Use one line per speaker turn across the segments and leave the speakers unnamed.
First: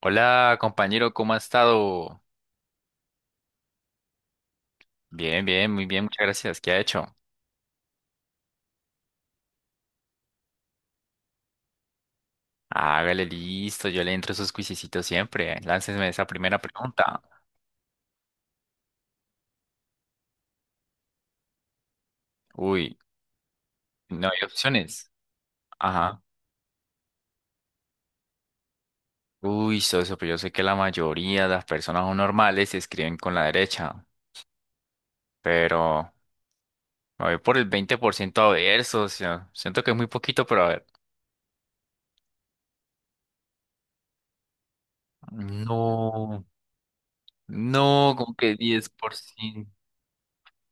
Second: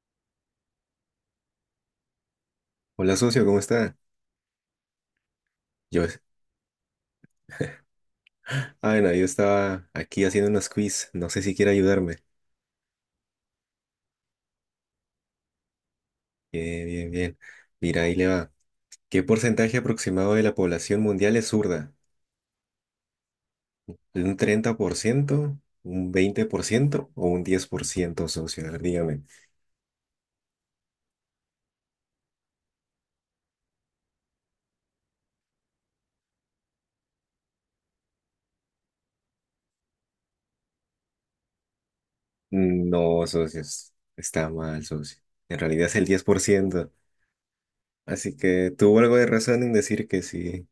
Hola, compañero, ¿cómo ha estado?
Hola socio, ¿cómo está?
Bien, bien, muy bien,
Yo,
muchas gracias. ¿Qué ha hecho?
bueno, yo estaba aquí haciendo unos quiz, no sé si quiere ayudarme.
Hágale listo, yo le entro a sus cuisecitos siempre. Láncesme esa primera
Bien, bien,
pregunta.
bien. Mira, ahí le va. ¿Qué porcentaje aproximado de la población mundial es zurda?
Uy, no
¿Un
hay
treinta por
opciones.
ciento, un
Ajá.
20% o un 10%, socio? A ver, dígame.
Uy, socio, pero yo sé que la mayoría de las personas no normales escriben con la derecha, pero me voy por el 20% a ver, socio. Siento que es muy poquito, pero a ver.
No, socio, está mal, socio. En realidad es el diez por
No,
ciento.
no, como
Así
que
que
diez
tuvo
por
algo de razón
ciento.
en decir que sí,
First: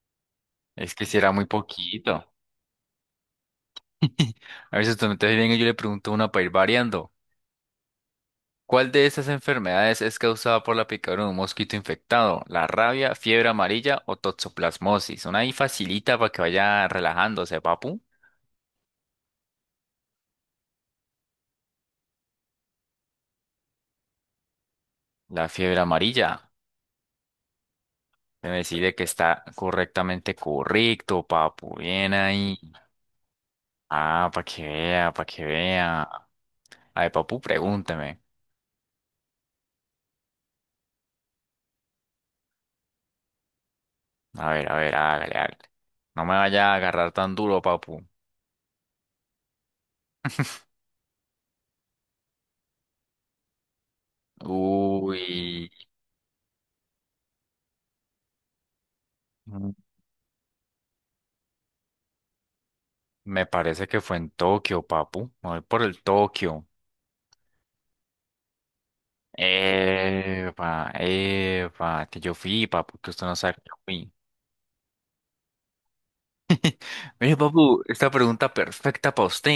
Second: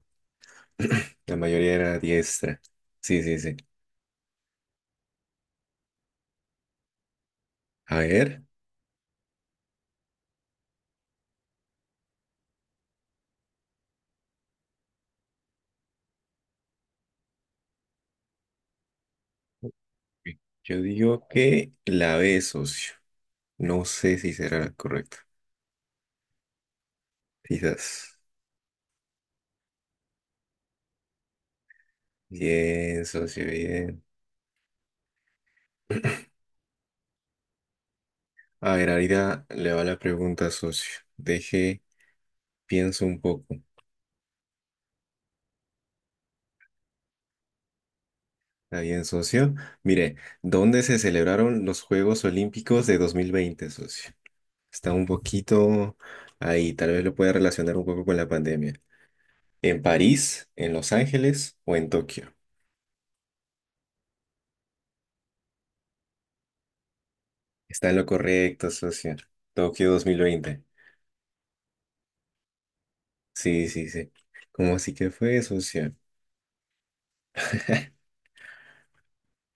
Es que si era
la
muy
mayoría era
poquito.
diestra. Sí, sí, sí.
A ver si usted me está bien, y yo le pregunto una para ir variando.
A ver.
¿Cuál de estas enfermedades es causada por la picadura de un mosquito infectado? ¿La rabia, fiebre amarilla o toxoplasmosis? Una ahí facilita para que vaya relajándose, papu.
Sí. Yo digo que la B, socio. No sé si será la correcta.
La fiebre amarilla.
Quizás.
Me decide que está correctamente correcto, papu. Bien ahí.
Bien, socio, bien.
Ah, para que vea, para que vea. A ver, papu, pregúnteme.
A ver, ahorita le va la pregunta, socio. Deje, pienso un poco.
A ver, hágale, hágale. No me vaya a agarrar tan duro, papu.
¿Está bien, socio? Mire, ¿dónde se celebraron los Juegos Olímpicos de 2020, socio? Está un
Uy.
poquito ahí, tal vez lo pueda relacionar un poco con la pandemia. ¿En París, en Los Ángeles o en Tokio?
Me parece que fue en Tokio, papu. Me voy por el Tokio.
Está en lo correcto, socio. Tokio 2020.
Eva, Eva, que yo fui, papu, que usted no sabe que
Sí,
yo
sí,
fui.
sí. ¿Cómo así que fue, socio?
Mire, papu, esta pregunta perfecta para usted.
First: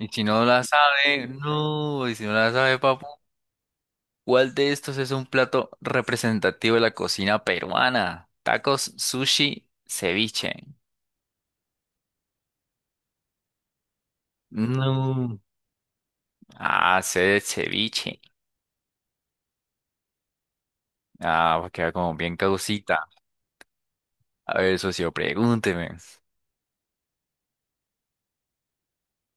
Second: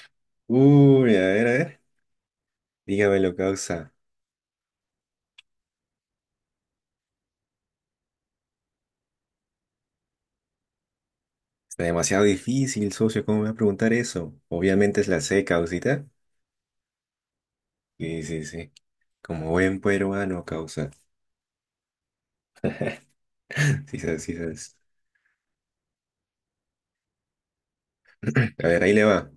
Y si no la
Uy, a
sabe,
ver, a ver.
no, y si no la sabe, papu,
Dígame lo, causa.
¿cuál de estos es un plato representativo de la cocina peruana? Tacos, sushi, ceviche.
Está demasiado difícil, socio. ¿Cómo me va a preguntar eso? Obviamente es la
No.
C, causita.
Ah, sé de ceviche.
Sí, sí, sí. Como buen peruano, causa.
Ah, pues queda como bien causita.
Sí, sabes, sí,
A
sabes.
ver, socio, pregúnteme.
A ver, ahí le va.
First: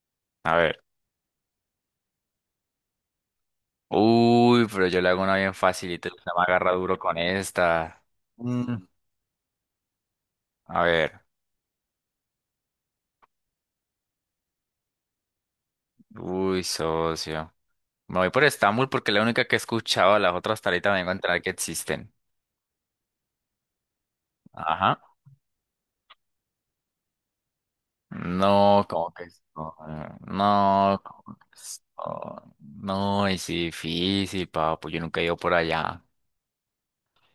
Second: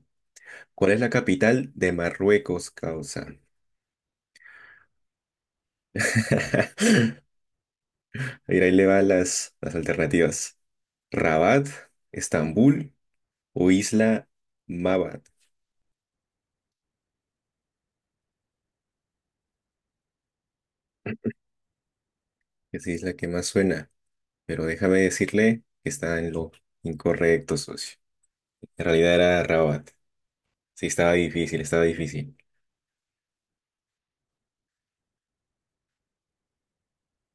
A ver.
¿Cuál es la capital de Marruecos, causa?
Uy, pero yo le hago una bien facilita, usted me agarra duro con esta.
Mira, ahí
Mm,
le van las alternativas.
a ver,
Rabat, Estambul o Isla Mabat.
uy, socio. Me voy por Estambul porque es la única que he escuchado, las otras hasta ahorita me vengo a enterar que existen.
Esa isla que más suena. Pero
Ajá.
déjame decirle que está en lo incorrecto, socio. En
No, como
realidad
que
era
esto,
Rabat.
no,
Sí,
no,
estaba
como que
difícil, estaba
esto,
difícil.
no, no, es difícil, papu, yo nunca he ido por allá.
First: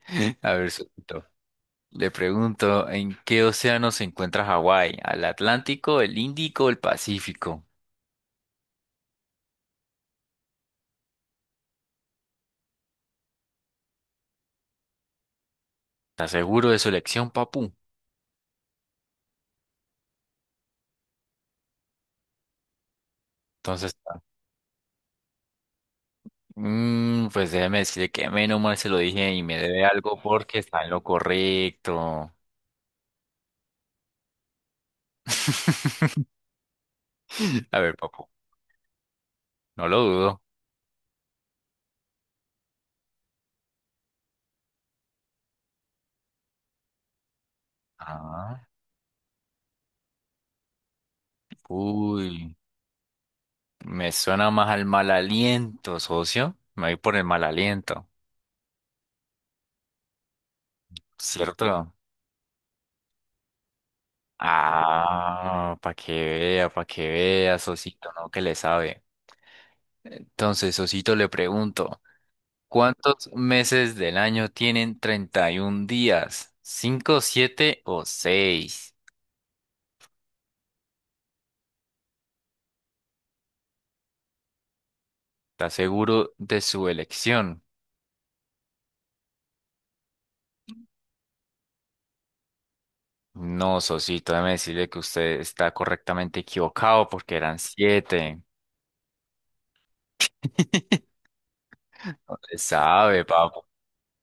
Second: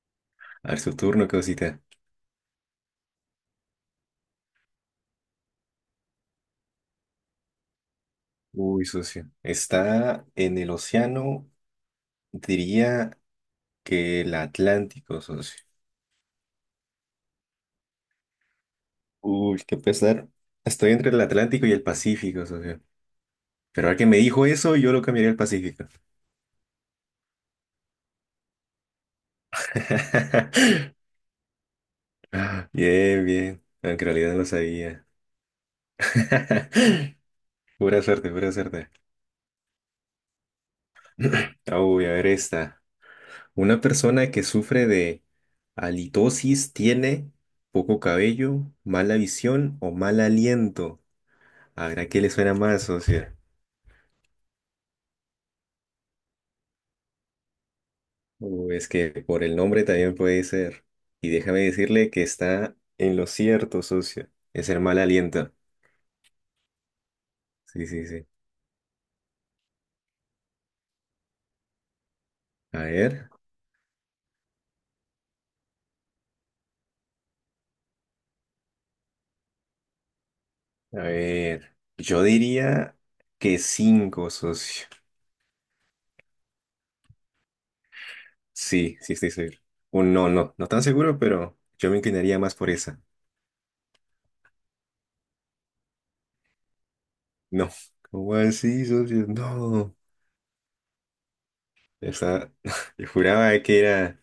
A ver,
A ver, su turno,
socio,
¿qué cosita?
le pregunto, ¿en qué océano se encuentra Hawái? ¿Al Atlántico, el Índico, o el Pacífico?
Uy, socio. Está en el océano, diría que el Atlántico, socio.
¿Estás seguro de su elección, papu?
Uy, qué pesar. Estoy entre el Atlántico y el Pacífico, socio. Pero
Entonces,
al que me
ah,
dijo eso, yo lo cambiaría al Pacífico.
mm, pues déjeme decirle que menos mal se lo dije y me debe algo porque está en lo correcto.
Bien, bien. Aunque en realidad no lo sabía.
A ver,
Pura
papu,
suerte, pura suerte.
no lo dudo.
Uy, a ver esta. Una persona que sufre de halitosis tiene poco
Ah,
cabello, mala visión o mal aliento. ¿Habrá qué le
uy,
suena más, socio?
me suena más al mal aliento, socio. Me voy por el mal aliento,
O es que por el nombre también puede ser. Y déjame
¿cierto?
decirle que está en lo cierto, socio. Es el mal aliento.
Ah, para que vea,
Sí, sí,
socito,
sí.
¿no? Que le sabe. Entonces, socito, le pregunto.
A ver,
¿Cuántos meses del año tienen 31 días? ¿Cinco, siete o seis?
a ver. Yo diría que cinco, socio.
¿Estás seguro de su elección?
Sí, sí estoy seguro. O no, no, no tan seguro, pero yo me inclinaría más por esa.
No, Sosito, déjeme decirle que usted está correctamente equivocado porque eran
No, ¿cómo
siete.
así, socio? No,
No
esa,
le
yo
sabe, papu.
juraba que era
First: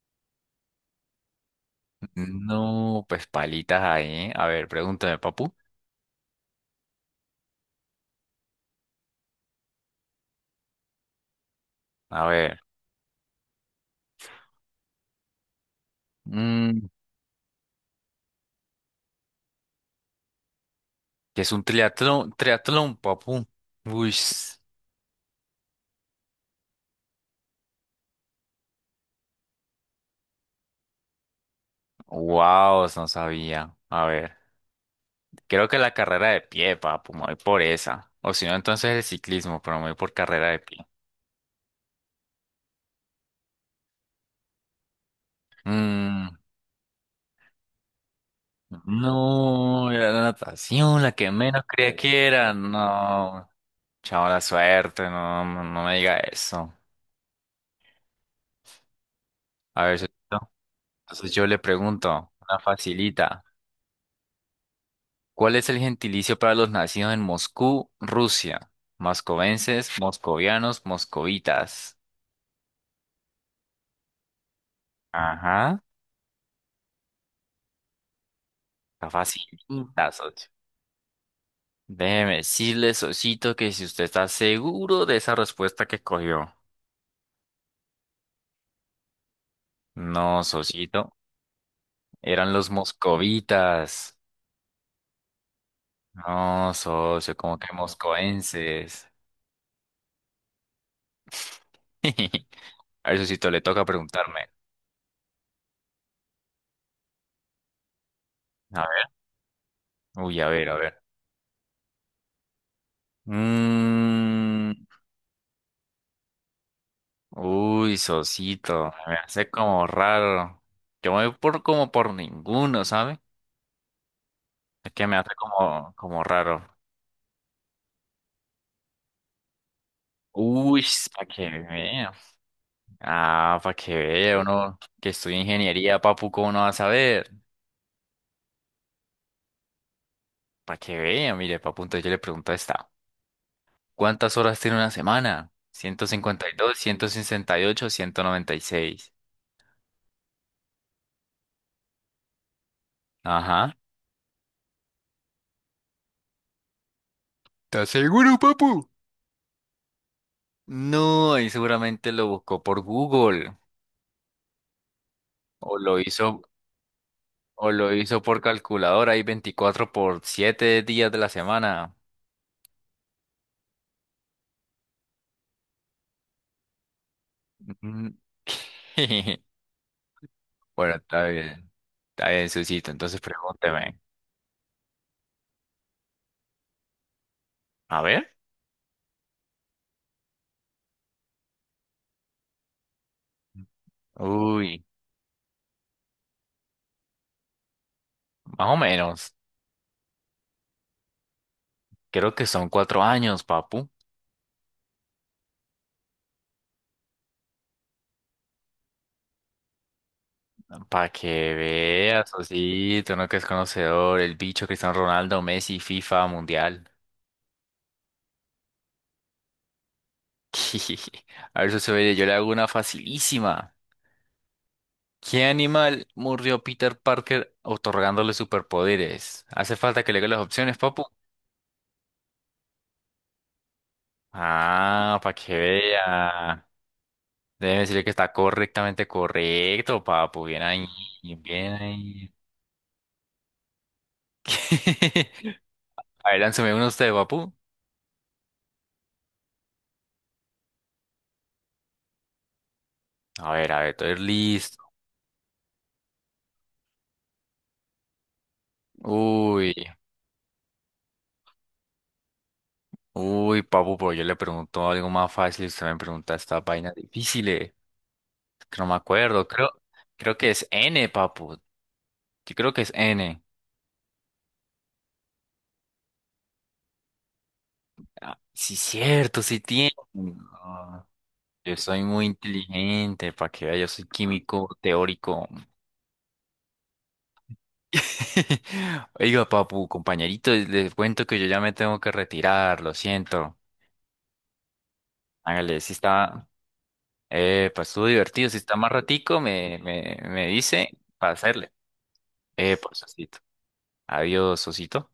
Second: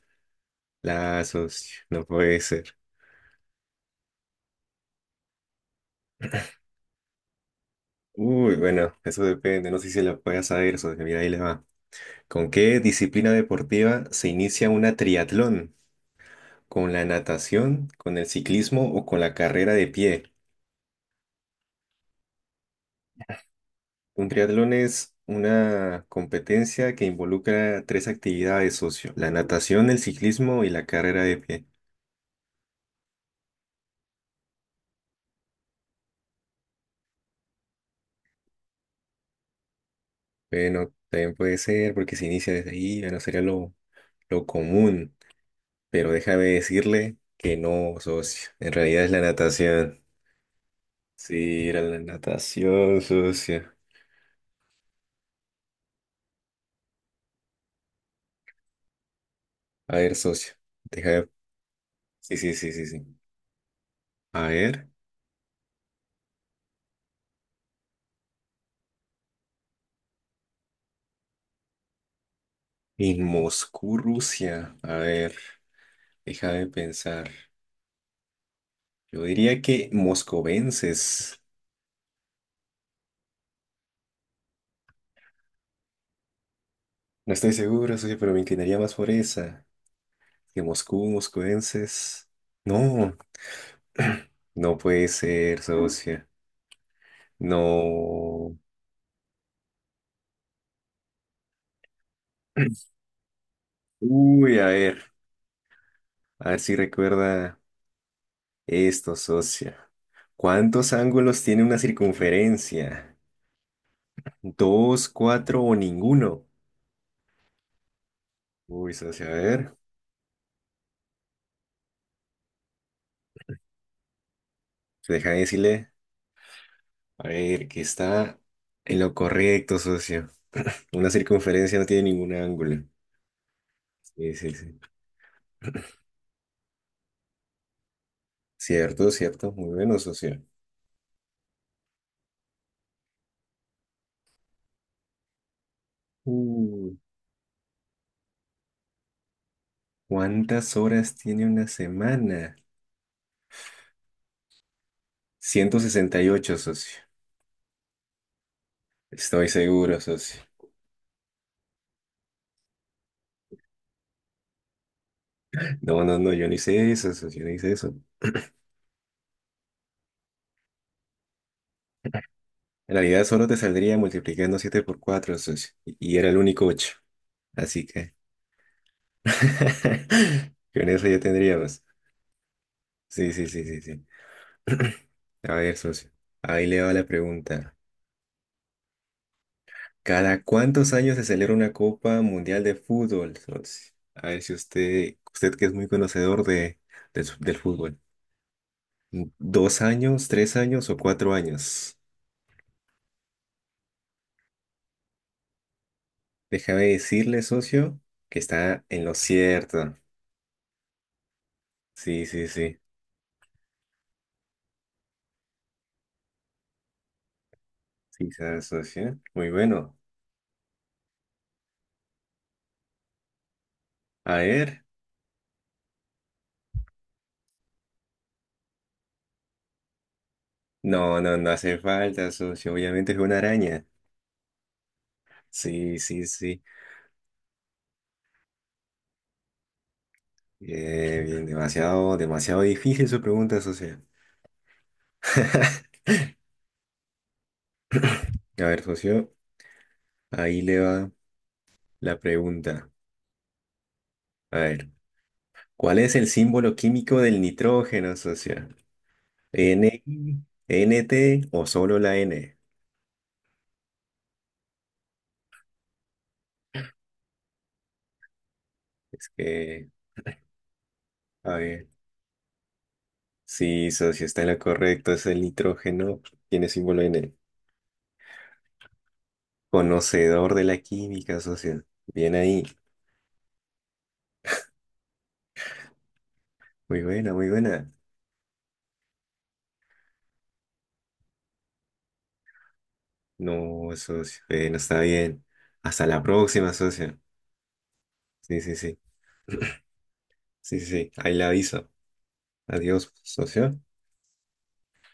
la, socio, no puede ser.
No, pues palitas ahí. ¿Eh? A ver, pregúntame, papu.
Uy, bueno, eso depende, no sé si la puedas saber, socio, mira, ahí le va.
A
¿Con
ver.
qué disciplina deportiva se inicia una triatlón?
Mm,
¿Con la natación, con el ciclismo o con la carrera de pie?
¿qué es un triatlón? Triatlón, papu. Uy,
Un triatlón es una competencia que involucra tres actividades, socio: la natación, el ciclismo y la carrera de pie.
wow, no sabía. A ver. Creo que la carrera de pie, papu, me voy por esa. O si no, entonces el ciclismo, pero me voy por carrera de pie.
Bueno, también puede ser porque se inicia desde ahí, bueno, sería lo común, pero
Mm,
déjame decirle que no, socio. En realidad es la
no,
natación.
era la natación, la que menos
Sí, era
creía
la
que era.
natación,
No,
socio.
chao la suerte, no, no, no me diga eso. A
A
ver,
ver,
Sosito,
socio, déjame.
entonces yo le pregunto,
Sí, sí,
una
sí, sí, sí.
facilita.
A ver,
¿Cuál es el gentilicio para los nacidos en Moscú, Rusia? Moscovenses, moscovianos, moscovitas.
en Moscú, Rusia. A ver,
Ajá,
déjame pensar.
está
Yo diría que
facilita, socio.
moscovenses.
Déjeme decirle, Sosito, que si usted está seguro de esa respuesta que cogió.
No estoy seguro, socio, pero me inclinaría más por esa.
No,
Que Moscú,
Sosito,
moscovenses.
eran los
No.
moscovitas.
No puede ser, socia.
No, socio, como que
No.
moscoenses. A ver, Sosito, le toca preguntarme.
Uy, a ver. A ver si recuerda
A ver,
esto, socia.
uy, a ver, a
¿Cuántos
ver.
ángulos tiene una circunferencia?
Mm,
¿Dos, cuatro o ninguno?
uy, Sosito,
Uy,
me
socia, a
hace
ver.
como raro. Yo me voy por como por ninguno, ¿sabe? Es que me
Deja
hace
de decirle.
como, como raro.
A ver, que está en lo correcto, socia.
Uy,
Una
para que
circunferencia no tiene
vea.
ningún ángulo.
Ah, para que
Sí,
vea
sí, sí.
uno que estudia ingeniería, papu, ¿cómo no va a saber?
Cierto, cierto. Muy bueno, socia.
Para que vea, mire, papu, entonces yo le pregunto esta. ¿Cuántas horas tiene una semana? Ciento cincuenta y dos,
Uh,
ciento sesenta y ocho, ciento noventa y seis.
¿Cuántas horas tiene una semana?
Ajá.
168, socio.
¿Estás seguro, papu?
Estoy seguro, socio.
No, ahí seguramente lo buscó por Google. O lo
No, no, no,
hizo,
yo no hice eso, socio, yo no
o
hice
lo
eso.
hizo por calculadora. Hay 24 por 7 días de la semana.
En realidad solo te saldría multiplicando 7 por 4, socio. Y era el único 8. Así
Mm.
que... Con
Bueno,
eso ya
está bien.
tendríamos.
Está bien, Susito. Entonces
Sí, sí, sí, sí,
pregúnteme.
sí. A ver, socio. Ahí le va la pregunta.
A ver.
¿Cada cuántos años se celebra una Copa Mundial de Fútbol, socio? A ver si
Uy,
usted que es muy conocedor de, del del fútbol.
más o menos.
¿2 años, 3 años o 4 años?
Creo que son cuatro años, papu.
Déjame decirle, socio, que está en lo cierto.
Para que
Sí,
veas,
sí, sí.
así, tú no que es conocedor, el bicho Cristiano Ronaldo, Messi, FIFA, Mundial.
Sí, sabe, socio. Muy bueno.
A ver, socio, mire, yo le hago una facilísima.
A ver.
¿Qué animal murió Peter Parker otorgándole superpoderes? ¿Hace falta que le diga las opciones, papu?
No, no, no hace falta, socio. Obviamente es una araña.
Ah, para que
Sí, sí, sí.
vea. Debe decirle que está correctamente correcto, papu. Bien ahí,
Bien,
bien
demasiado,
ahí.
demasiado difícil su pregunta, socio.
A ver, lánceme uno usted, papu.
A ver, socio, ahí le va la pregunta.
A ver, estoy
A
listo.
ver, ¿cuál es el símbolo químico del nitrógeno, socio?
Uy,
¿N I, N T o solo la N?
uy, papu, pero yo le pregunto algo más fácil y usted me pregunta esta vaina difícil. Que no me
Es
acuerdo, creo,
que,
creo que es N, papu.
a ver.
Yo creo que es N.
Sí, socio, está en lo correcto. Es el nitrógeno. Tiene símbolo en él.
Ah, sí, cierto, sí tiene.
Conocedor de la
Ah,
química,
yo
socio.
soy muy
Bien ahí.
inteligente, para que vea, yo soy químico teórico.
Muy buena, muy buena.
Oiga, papu, compañerito, les cuento que yo ya me tengo que retirar, lo siento.
No, socio. No está bien.
Hágale, sí
Hasta la
está.
próxima, socio.
Pues estuvo divertido. Si
Sí, sí,
está más
sí.
ratico, me
Sí, sí,
dice
sí.
para
Ahí la
hacerle.
aviso.
Pues,
Adiós,
Osito.
socio.
Adiós, Osito.